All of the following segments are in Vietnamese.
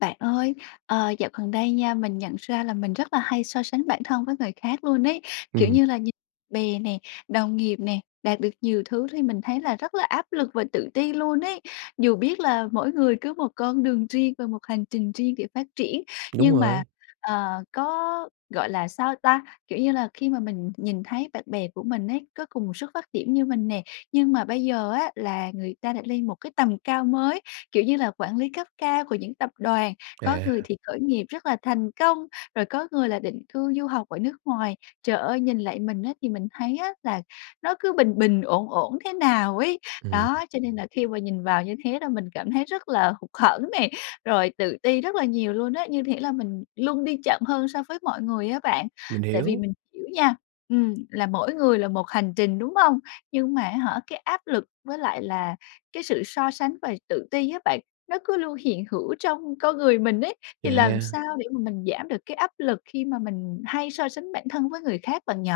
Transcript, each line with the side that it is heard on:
left: Bạn ơi, ờ, dạo gần đây nha, mình nhận ra là mình rất là hay so sánh bản thân với người khác luôn ấy, kiểu
right: Ừm.
left: như là, nh bè nè, đồng nghiệp nè, đạt được nhiều thứ thì mình thấy là rất là áp lực và tự ti luôn ấy. Dù biết là mỗi người cứ một con đường riêng và một hành trình riêng để phát triển,
right: Đúng
left: nhưng mà,
right: rồi.
left: ờ, có gọi là sao ta? Kiểu như là khi mà mình nhìn thấy bạn bè của mình ấy, có cùng một xuất phát điểm như mình nè, nhưng mà bây giờ á là người ta đã lên một cái tầm cao mới, kiểu như là quản lý cấp cao của những tập đoàn, có người
right: À.
left: thì khởi nghiệp rất là thành công, rồi có người là định cư du học ở nước ngoài. Trời ơi, nhìn lại mình á, thì mình thấy á là nó cứ bình bình, ổn ổn thế nào ấy.
right: Ừm.
left: Đó, cho nên là khi mà nhìn vào như thế là mình cảm thấy rất là hụt hẫng nè, rồi tự ti rất là nhiều luôn ấy, như thể là mình luôn đi chậm hơn so với mọi người á bạn.
right: Mình
left: Tại vì
right: hiểu.
left: mình hiểu nha, ừm, là mỗi người là một hành trình, đúng hông? Nhưng mà á hả, cái áp lực với lại là cái sự so sánh và tự ti á bạn, nó cứ luôn hiện hữu trong con người mình ấy. Thì làm
right: À.
left: sao để mà mình giảm được cái áp lực khi mà mình hay so sánh bản thân với người khác bạn nhỉ?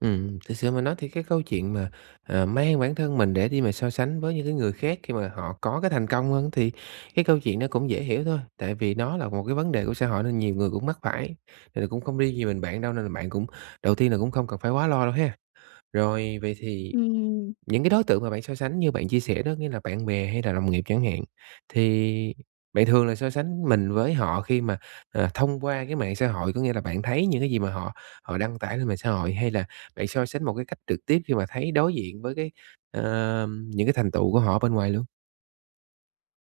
right: Ừm, thực sự mà nói thì cái câu chuyện mà, ờ, mang bản thân mình để đi mà so sánh với những cái người khác khi mà họ có cái thành công hơn, thì cái câu chuyện nó cũng dễ hiểu thôi, tại vì nó là một cái vấn đề của xã hội nên nhiều người cũng mắc phải, thì là cũng không riêng gì mình bạn đâu, nên là bạn cũng đầu tiên là cũng không cần phải quá lo đâu ha. Rồi, vậy thì
left: Ừm.
right: những cái đối tượng mà bạn so sánh như bạn chia sẻ đó, nghĩa là bạn bè hay là đồng nghiệp chẳng hạn, thì bạn thường là so sánh mình với họ khi mà, ờ, thông qua cái mạng xã hội, có nghĩa là bạn thấy những cái gì mà họ họ đăng tải lên mạng xã hội, hay là bạn so sánh một cái cách trực tiếp khi mà thấy đối diện với cái, ờm, những cái thành tựu của họ ở bên ngoài luôn?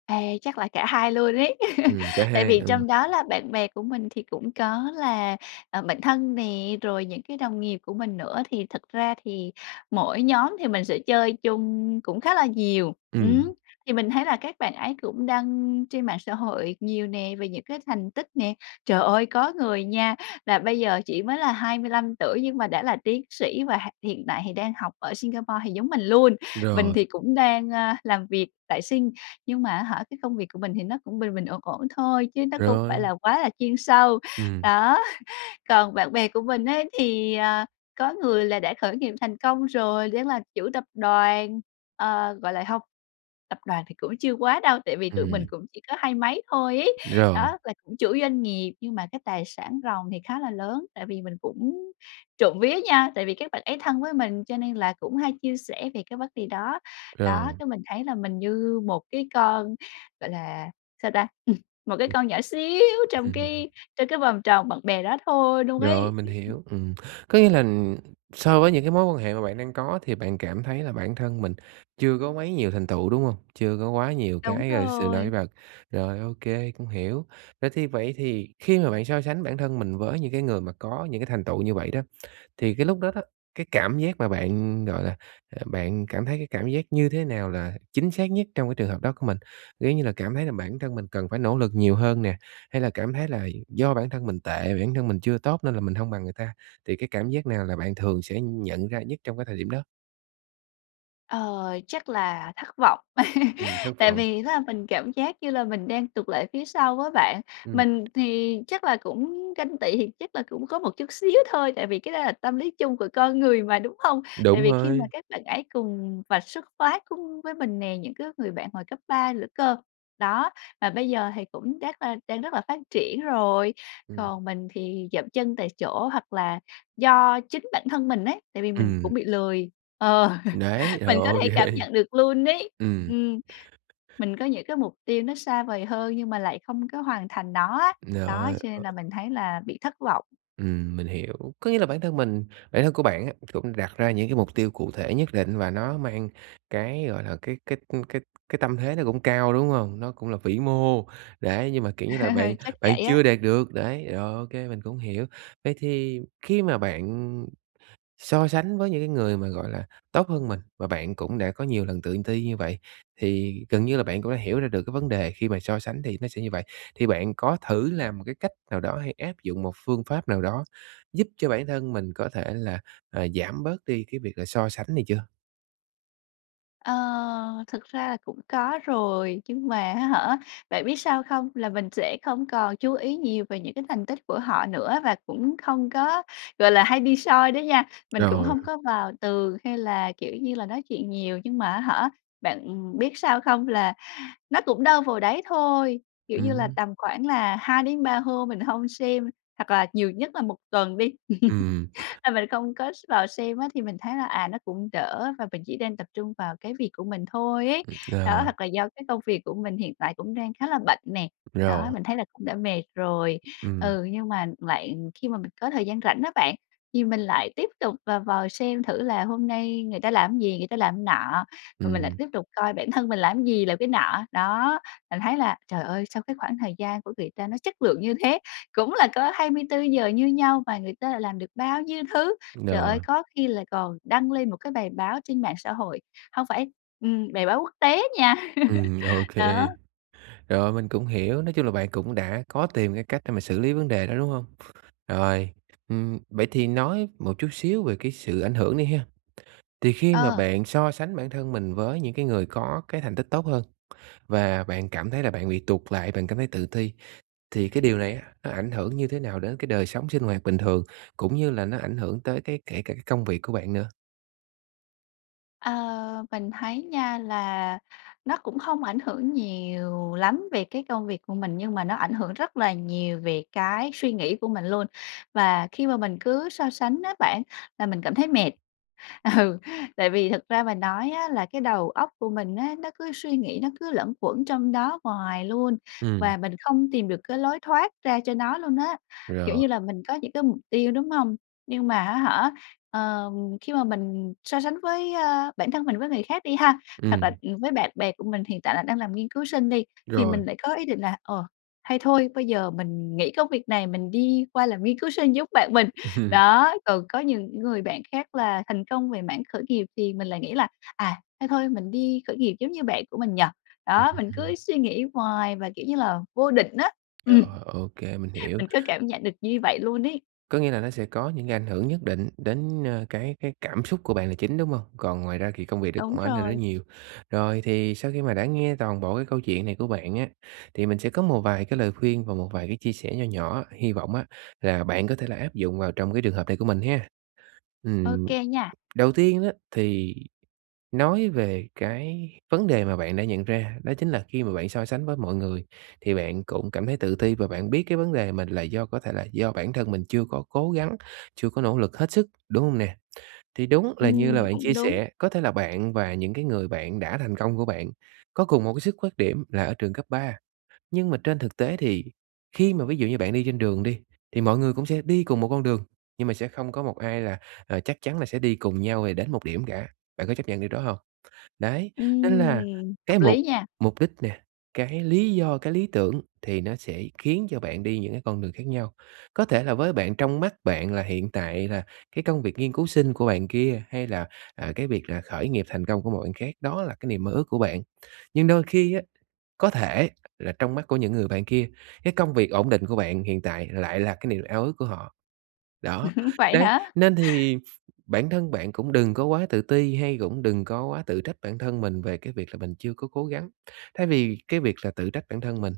left: À, chắc là cả hai luôn ấy.
right: Ừm, cả
left: Tại
right: hai,
left: vì
right: ừm.
left: trong đó là bạn bè của mình thì cũng có là, ờ, bạn thân nè, rồi những cái đồng nghiệp của mình nữa, thì thật ra thì mỗi nhóm thì mình sẽ chơi chung cũng khá là nhiều, ừm.
right: Ừm.
left: Thì mình thấy là các bạn ấy cũng đăng trên mạng xã hội nhiều nè, về những cái thành tích nè. Trời ơi, có người nha, và bây giờ chỉ mới là 25 tuổi nhưng mà đã là tiến sĩ và ha hiện tại thì đang học ở Singapore thì giống mình luôn, mình
right: Rồi.
left: thì cũng đang, ơ, làm việc tại Sing, nhưng mà á hả cái công việc của mình thì nó cũng bình bình, ổn ổn thôi chứ nó không phải
right: Rồi.
left: là quá là chuyên sâu.
right: Ừm.
left: Đó, còn bạn bè của mình ấy thì, à, có người là đã khởi nghiệp thành công rồi, đang là chủ tập đoàn, ờ, gọi là hông, tập đoàn thì cũng chưa quá đâu, tại vì tụi mình
right: Ừm.
left: cũng chỉ có hai mấy thôi ấy.
right: Rồi.
left: Đó, là cũng chủ doanh nghiệp, nhưng mà cái tài sản ròng thì khá là lớn. Tại vì mình cũng trộm vía nha, tại vì các bạn ấy thân với mình cho nên là cũng hay chia sẻ về cái vấn đề đó. Đó,
right: Rồi.
left: cái mình thấy là mình như một cái con, gọi là sao ta? Một cái
right: Ừm.
left: con nhỏ xíu trong
right: Ừm.
left: cái trong cái vòng tròn bạn bè đó thôi luôn
right: Rồi,
left: ấy.
right: mình hiểu, ừm. Có nghĩa là so với những cái mối quan hệ mà bạn đang có thì bạn cảm thấy là bản thân mình chưa có quá nhiều thành tựu, đúng hông? Chưa có quá nhiều
left: Đúng
right: cái, a, sự nổi
left: rồi.
right: bật. Rồi, ô kê, cũng hiểu. Rồi, thì vậy thì khi mà bạn so sánh bản thân mình với những cái người mà có những cái thành tựu như vậy đó, thì cái lúc đó đó, cái cảm giác mà bạn, gọi là, à, bạn cảm thấy cái cảm giác như thế nào là chính xác nhất trong cái trường hợp đó của mình? Ví như là cảm thấy là bản thân mình cần phải nỗ lực nhiều hơn nè, hay là cảm thấy là do bản thân mình tệ, bản thân mình chưa tốt nên là mình hông bằng người ta, thì cái cảm giác nào là bạn thường sẽ nhận ra nhất trong cái thời điểm đó?
left: Ờ, chắc là thất vọng.
right: Ừm, thất
left: Tại
right: vọng.
left: vì [unintelligible] mình cảm giác như là mình đang tụt lại phía sau với bạn,
right: Ừm.
left: mình thì chắc là cũng ganh tị thì chắc là cũng có một chút xíu thôi, tại vì cái đó là tâm lý chung của con người mà, đúng không? Tại
right: Đúng
left: vì khi mà
right: rồi.
left: các bạn ấy cùng và xuất phát cung với mình nè, những cái người bạn hồi cấp 3 nữa cơ. Đó, mà bây giờ thì cũng chắc là đang rất là phát triển rồi,
right: Ừm.
left: còn mình thì dậm chân tại chỗ hoặc là do chính bản thân mình ấy, tại vì mình
right: Ừm.
left: cũng bị lười. Ờ,
right: Đấy, rồi,
left: mình có
right: ô
left: thể cảm
right: kê.
left: nhận được luôn ấy,
right: Ừm.
left: ừm. Mình có những cái mục tiêu nó xa vời hơn nhưng mà lại không có hoàn thành nó á,
right: Giời
left: đó,
right: ơi,
left: cho nên
right: ơ.
left: là mình thấy là bị thất vọng.
right: Ừm, mình hiểu, có nghĩa là bản thân mình bản thân của bạn á cũng đặt ra những cái mục tiêu cụ thể nhất định và nó mang cái, gọi là, cái cái, ư, cái cái tâm thế nó cũng cao, đúng hông? Nó cũng là vĩ mô, đấy, nhưng mà, kiểu như là, bạn
left: Chắc vậy
right: bạn
left: á.
right: chưa đạt được, đấy, rồi ô kê mình cũng hiểu. Vậy thì khi mà bạn so sánh với những cái người mà, gọi là, tốt hơn mình và bạn cũng đã có nhiều lần tự ti như vậy, thì gần như là bạn cũng đã hiểu ra được cái vấn đề khi mà so sánh thì nó sẽ như vậy, thì bạn có thử làm một cái cách nào đó hay áp dụng một phương pháp nào đó giúp cho bản thân mình có thể là, ờ, giảm bớt đi cái việc là so sánh này chưa?
left: Ờ, thực ra là cũng có rồi, nhưng mà á hả, bạn biết sao không? Là mình sẽ không còn chú ý nhiều về những cái thành tích của họ nữa, và cũng không có, gọi là, hay đi soi đó nha, mình cũng
right: Rồi.
left: hông có vào tường hay là, kiểu như là, nói chuyện nhiều nhưng mà á hả, bạn biết sao không? Là nó cũng đâu vào đấy thôi, kiểu như là,
right: Ừm.
left: tầm khoảng là 2-3 hôm mình hông xem hoặc là nhiều nhất là 1 tuần đi.
right: Ừm.
left: A, mình không có s vào xem á thì mình thấy là, à, nó cũng đỡ và mình chỉ nên tập trung vào cái việc của mình thôi ấy.
right: Ừm,
left: Đó,
right: ờ.
left: hoặc là do cái công việc của mình hiện tại cũng đang khá là bận nè. Đó,
right: Rồi.
left: mình thấy là cũng đã mệt rồi.
right: Ừm.
left: Ừ, nhưng mà bạn khi mà mình có thời gian rảnh á bạn, thì mình lại tiếp tục và vào xem thử là hôm nay người ta làm cái gì, người ta làm cái nọ, rồi mình lại
right: Ừm.
left: tiếp tục coi bản thân mình làm gì, làm cái nọ. Đó, mình thấy là, trời ơi, sao cái khoảng thời gian của người ta nó chất lượng như thế, cũng là có 24 giờ như nhau mà người ta lại làm được bao nhiêu thứ. Trời ơi!
right: Rồi.
left: Có khi lại còn đăng lên một cái bài báo trên mạng xã hội hông phải, ừm, bài báo quốc tế á nha.
right: Ừm, OK.
left: Đó.
right: Rồi, mình cũng hiểu, nói chung là bạn cũng đã có tìm cái cách để mà xử lý vấn đề đó, đúng hông? Rồi, ừm, vậy thì nói một chút xíu về cái sự ảnh hưởng đi ha. Thì khi mà
left: Ờ.
right: bạn so sánh bản thân mình với những cái người có cái thành tích tốt hơn và bạn cảm thấy là bạn bị tụt lại, bạn cảm thấy tự ti, thì cái điều này á nó ảnh hưởng như thế nào đến cái đời sống sinh hoạt bình thường, cũng như là nó ảnh hưởng tới cái kể cả cái công việc của bạn nữa?
left: Ờ, mình thấy nha, là nó cũng không ảnh hưởng nhiều lắm về cái công việc của mình, nhưng mà nó ảnh hưởng rất là nhiều về cái suy nghĩ của mình luôn. Và khi mà mình cứ so sánh á bạn, là mình cảm thấy mệt. Ừ, tại vì thật ra mà nói á là cái đầu óc của mình á, nó cứ suy nghĩ, nó cứ luẩn quẩn trong đó hoài luôn
right: Ừm.
left: và mình không tìm được cái lối thoát ra cho nó luôn á. Kiểu
right: Rồi.
left: như là mình có những cái mục tiêu, đúng hông? Nhưng mà á hả, ờm, khi mà mình so sánh với ơ, bản thân mình với người khác đi ha, hoặc là,
right: Ừm.
left: ừ, với bạn bè của mình hiện tại là đang làm nghiên cứu sinh đi, thì
right: Rồi.
left: mình lại có ý định là "Ờ, hay thôi bây giờ mình nghỉ công việc này mình đi qua làm nghiên cứu sinh giống bạn mình." Đó, còn có những người bạn khác là thành công về mảng khởi nghiệp thì mình lại nghĩ là "À, thôi thôi mình đi khởi nghiệp giống như bạn của mình nhỉ?"
right: Ừ
left: Đó, mình cứ
right: [unintelligible]
left: suy nghĩ hoài và, kiểu như là, vô định á,
right: Rồi,
left: ừm,
right: ờ, ô kê, mình hiểu.
left: mình cứ cảm nhận được như vậy luôn ấy.
right: Có nghĩa là nó sẽ có những cái ảnh hưởng nhất định đến, ơ, cái cái cảm xúc của bạn là chính, đúng hông? Còn ngoài ra thì công việc
left: Đúng
right: cũng ảnh hưởng
left: rồi.
right: đến nhiều. Rồi thì sau khi mà đã nghe toàn bộ cái câu chuyện này của bạn á, thì mình sẽ có một vài cái lời khuyên và một vài cái chia sẻ nho nhỏ, hi vọng á là bạn có thể là áp dụng vào trong cái trường hợp này của mình ha!
left: Ô
right: Ừm,
left: kê nha.
right: đầu tiên á, thì nói về cái vấn đề mà bạn đã nhận ra đó chính là khi mà bạn so sánh với mọi người thì bạn cũng cảm thấy tự ti và bạn biết cái vấn đề mình là do có thể là do bản thân mình chưa có cố gắng, chưa có nỗ lực hết sức, đúng hông nè? Thì đúng là như
left: Ừm,
right: là bạn
left: cũng
right: chia
left: đúng.
right: sẻ, có thể là bạn và những cái người bạn đã thành công của bạn có cùng một cái xuất phát điểm là ở trường cấp 3. Nhưng mà trên thực tế thì khi mà ví dụ như bạn đi trên đường đi, thì mọi người cũng sẽ đi cùng một con đường, nhưng mà sẽ không có một ai là, à, chắc chắn là sẽ đi cùng nhau, ờ, đến một điểm cả, bạn có chấp nhận điều đó hông? Đấy, nên là
left: Ừm,
right: cái
left: hợp
right: mục
left: lý nha!
right: mục đích nè, cái lý do, cái lý tưởng thì nó sẽ khiến cho bạn đi những cái con đường khác nhau. Có thể là với bạn trong mắt bạn là hiện tại là cái công việc nghiên cứu sinh của bạn kia, hay là, à, cái việc là khởi nghiệp thành công của một bạn khác, đó là cái niềm mơ ước của bạn. Nhưng đôi khi á, có thể là trong mắt của những người bạn kia, cái công việc ổn định của bạn hiện tại lại là cái niềm ao ước của họ. Đó,
left: Vậy
right: đấy,
left: hả?
right: nên thì bản thân bạn cũng đừng có quá tự ti hay cũng đừng có quá tự trách bản thân mình về cái việc là mình chưa có cố gắng. Thay vì cái việc là tự trách bản thân mình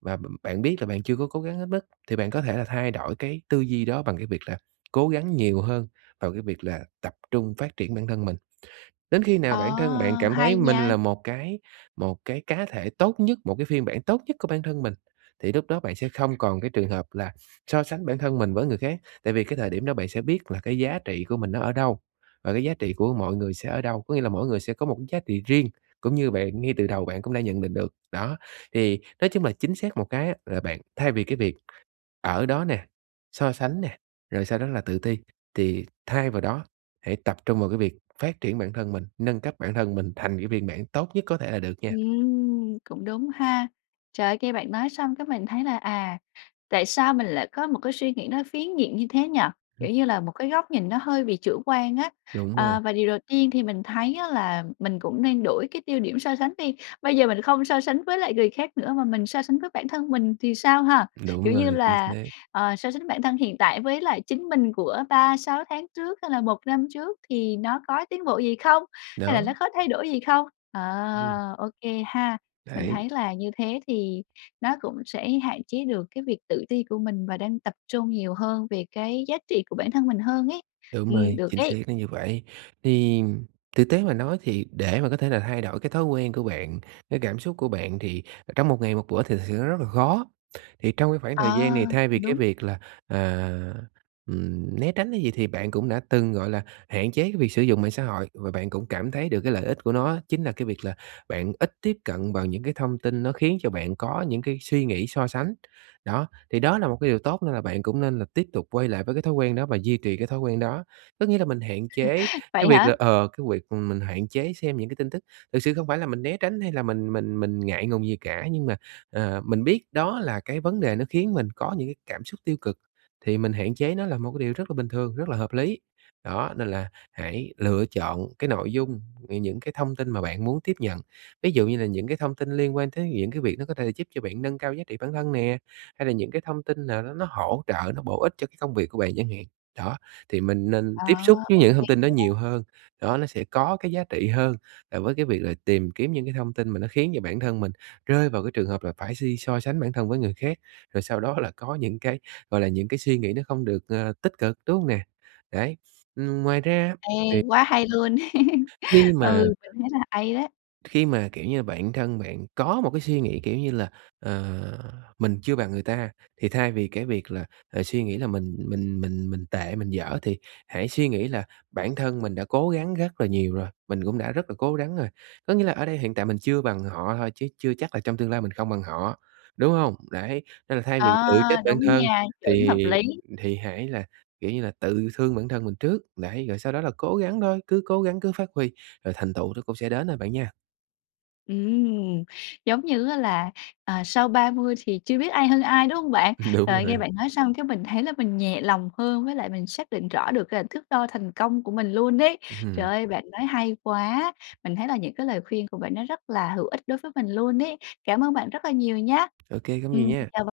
right: và b bạn biết là bạn chưa có cố gắng hết mức, thì bạn có thể là thay đổi cái tư duy đó bằng cái việc là cố gắng nhiều hơn vào cái việc là tập trung phát triển bản thân mình. Đến khi
left: Ờ,
right: nào bản thân bạn cảm thấy
left: hay
right: mình
left: nha.
right: là một cái một cái cá thể tốt nhất, một cái phiên bản tốt nhất của bản thân mình, thì lúc đó bạn sẽ không còn cái trường hợp là so sánh bản thân mình với người khác, tại vì cái thời điểm đó bạn sẽ biết là cái giá trị của mình nó ở đâu và cái giá trị của mọi người sẽ ở đâu, có nghĩa là mỗi người sẽ có một cái giá trị riêng, cũng như bạn, ngay từ đầu bạn cũng đã nhận định được. Đó, thì nói chung là chính xác một cái á, là bạn thay vì cái việc ở đó nè, so sánh nè, rồi sau đó là tự ti, thì thay vào đó hãy tập trung vào cái việc phát triển bản thân mình, nâng cấp bản thân mình thành cái phiên bản tốt nhất có thể là được nha.
left: Ừm, cũng đúng ha. Trời, nghe bạn nói xong cái mình thấy là, à, tại sao mình lại có một cái suy nghĩ nó phiến diện như thế nhỉ,
right: Ừ.
left: kiểu như là một cái góc nhìn nó hơi bị chủ quan á.
right: Đúng rồi.
left: Ờ, và điều đầu tiên thì mình thấy á là mình cũng nên đổi cái tiêu điểm so sánh đi, bây giờ mình không so sánh với lại người khác nữa mà mình so sánh với bản thân mình thì sao ha?
right: Đúng
left: Kiểu như
right: rồi, chính
left: là,
right: xác.
left: ờ, so sánh bản thân hiện tại với lại chính mình của 3-6 tháng trước hay là 1 năm trước thì nó có tiến bộ gì không? Hay là
right: Đó.
left: nó có thay đổi gì không? Ờ,
right: Ừm.
left: ô kê ha. Mình
right: Đấy.
left: thấy là như thế thì nó cũng sẽ hạn chế được cái việc tự ti của mình và đang tập trung nhiều hơn về cái giá trị của bản thân mình hơn ấy.
right: Đúng
left: Ừm,
right: rồi,
left: được
right: chính xác
left: đấy.
right: là như vậy. Thì thực tế mà nói thì để mà có thể là thay đổi cái thói quen của bạn, cái cảm xúc của bạn thì, ờ, trong một ngày một bữa thì thực sự nó rất là khó. Thì trong cái khoảng thời
left: À,
right: gian này thay vì cái
left: đúng.
right: việc là, à, ừm, né tránh cái gì thì bạn cũng đã từng, gọi là, hạn chế cái việc sử dụng mạng xã hội và bạn cũng cảm thấy được cái lợi ích của nó á, chính là cái việc là bạn ít tiếp cận vào những cái thông tin nó khiến cho bạn có những cái suy nghĩ so sánh. Đó, thì đó là một cái điều tốt nên là bạn cũng nên là tiếp tục quay lại với cái thói quen đó và duy trì cái thói quen đó. Có nghĩa là mình hạn chế cái
left: Vậy
right: việc
left: hả?
right: là, ờ, cái việc, ừm, mình hạn chế xem những cái tin tức, thực sự không phải là mình né tránh hay là mình mình mình ngại ngùng gì cả, nhưng mà, ờ, mình biết đó là cái vấn đề nó khiến mình có những cái cảm xúc tiêu cực, thì mình hạn chế nó là một cái điều rất là bình thường, rất là hợp lý. Đó, nên là hãy lựa chọn cái nội dung, ừ, những cái thông tin mà bạn muốn tiếp nhận, ví dụ như là những cái thông tin liên quan tới những cái việc nó có thể là giúp cho bạn nâng cao giá trị bản thân nè, hay là những cái thông tin nào đó nó hỗ trợ, nó bổ ích cho cái công việc của bạn chẳng hạn. Đó, thì mình nên
left: À,
right: tiếp xúc với
left: ô
right: những
left: kê
right: thông tin đó nhiều
left: nha.
right: hơn, đó, nó sẽ có cái giá trị hơn là với cái việc là tìm kiếm những cái thông tin mà nó khiến cho bản thân mình rơi vào cái trường hợp là phải si so sánh bản thân với người khác, rồi sau đó là có những cái, gọi là, những cái suy nghĩ nó không được, ờ, tích cực, đúng không nè? Đấy, ừm, ngoài ra á
left: Ê,
right: thì
left: quá hay luôn!
right: khi mà
left: Ừ, mình thấy là hay đấy.
right: Khi mà, kiểu như, bản thân bạn có một cái suy nghĩ, kiểu như là, ờ, mình chưa bằng người ta, thì thay vì cái việc là, ờ, suy nghĩ là mình mình mình mình tệ, mình dở thì hãy suy nghĩ là bản thân mình đã cố gắng rất là nhiều rồi, mình cũng đã rất là cố gắng rồi. Có nghĩa là ở đây hiện tại mình chưa bằng họ thôi, chứ chưa chắc là trong tương lai mình không bằng họ, đúng hông? Đấy, nên là thay
left: Ờ,
right: vì tự trách bản
left: đúng
right: thân
left: nha, chuẩn
right: thì
left: hợp lý.
right: thì hãy là, kiểu như là, tự thương bản thân mình trước, đấy, rồi sau đó là cố gắng thôi, cứ cố gắng cứ phát huy, rồi thành tựu nó cũng sẽ đến thôi bạn nha.
left: Ừm, giống như á là, ờ, sau 30 thì chưa biết ai hơn ai, đúng hông bạn?
right: Đúng
left: Trời, nghe
right: rồi.
left: bạn nói xong cái mình thấy là mình nhẹ lòng hơn với lại mình xác định rõ được c thước đo thành công của mình luôn ấy. Trời
right: Hừm.
left: ơi, bạn nói hay quá! Mình thấy là những cái lời khuyên của bạn nó rất là hữu ích đối với mình luôn ấy. Cảm ơn bạn rất là nhiều nhá!
right: Ô kê, không có gì
left: Ừm,
right: nha!
left: chào b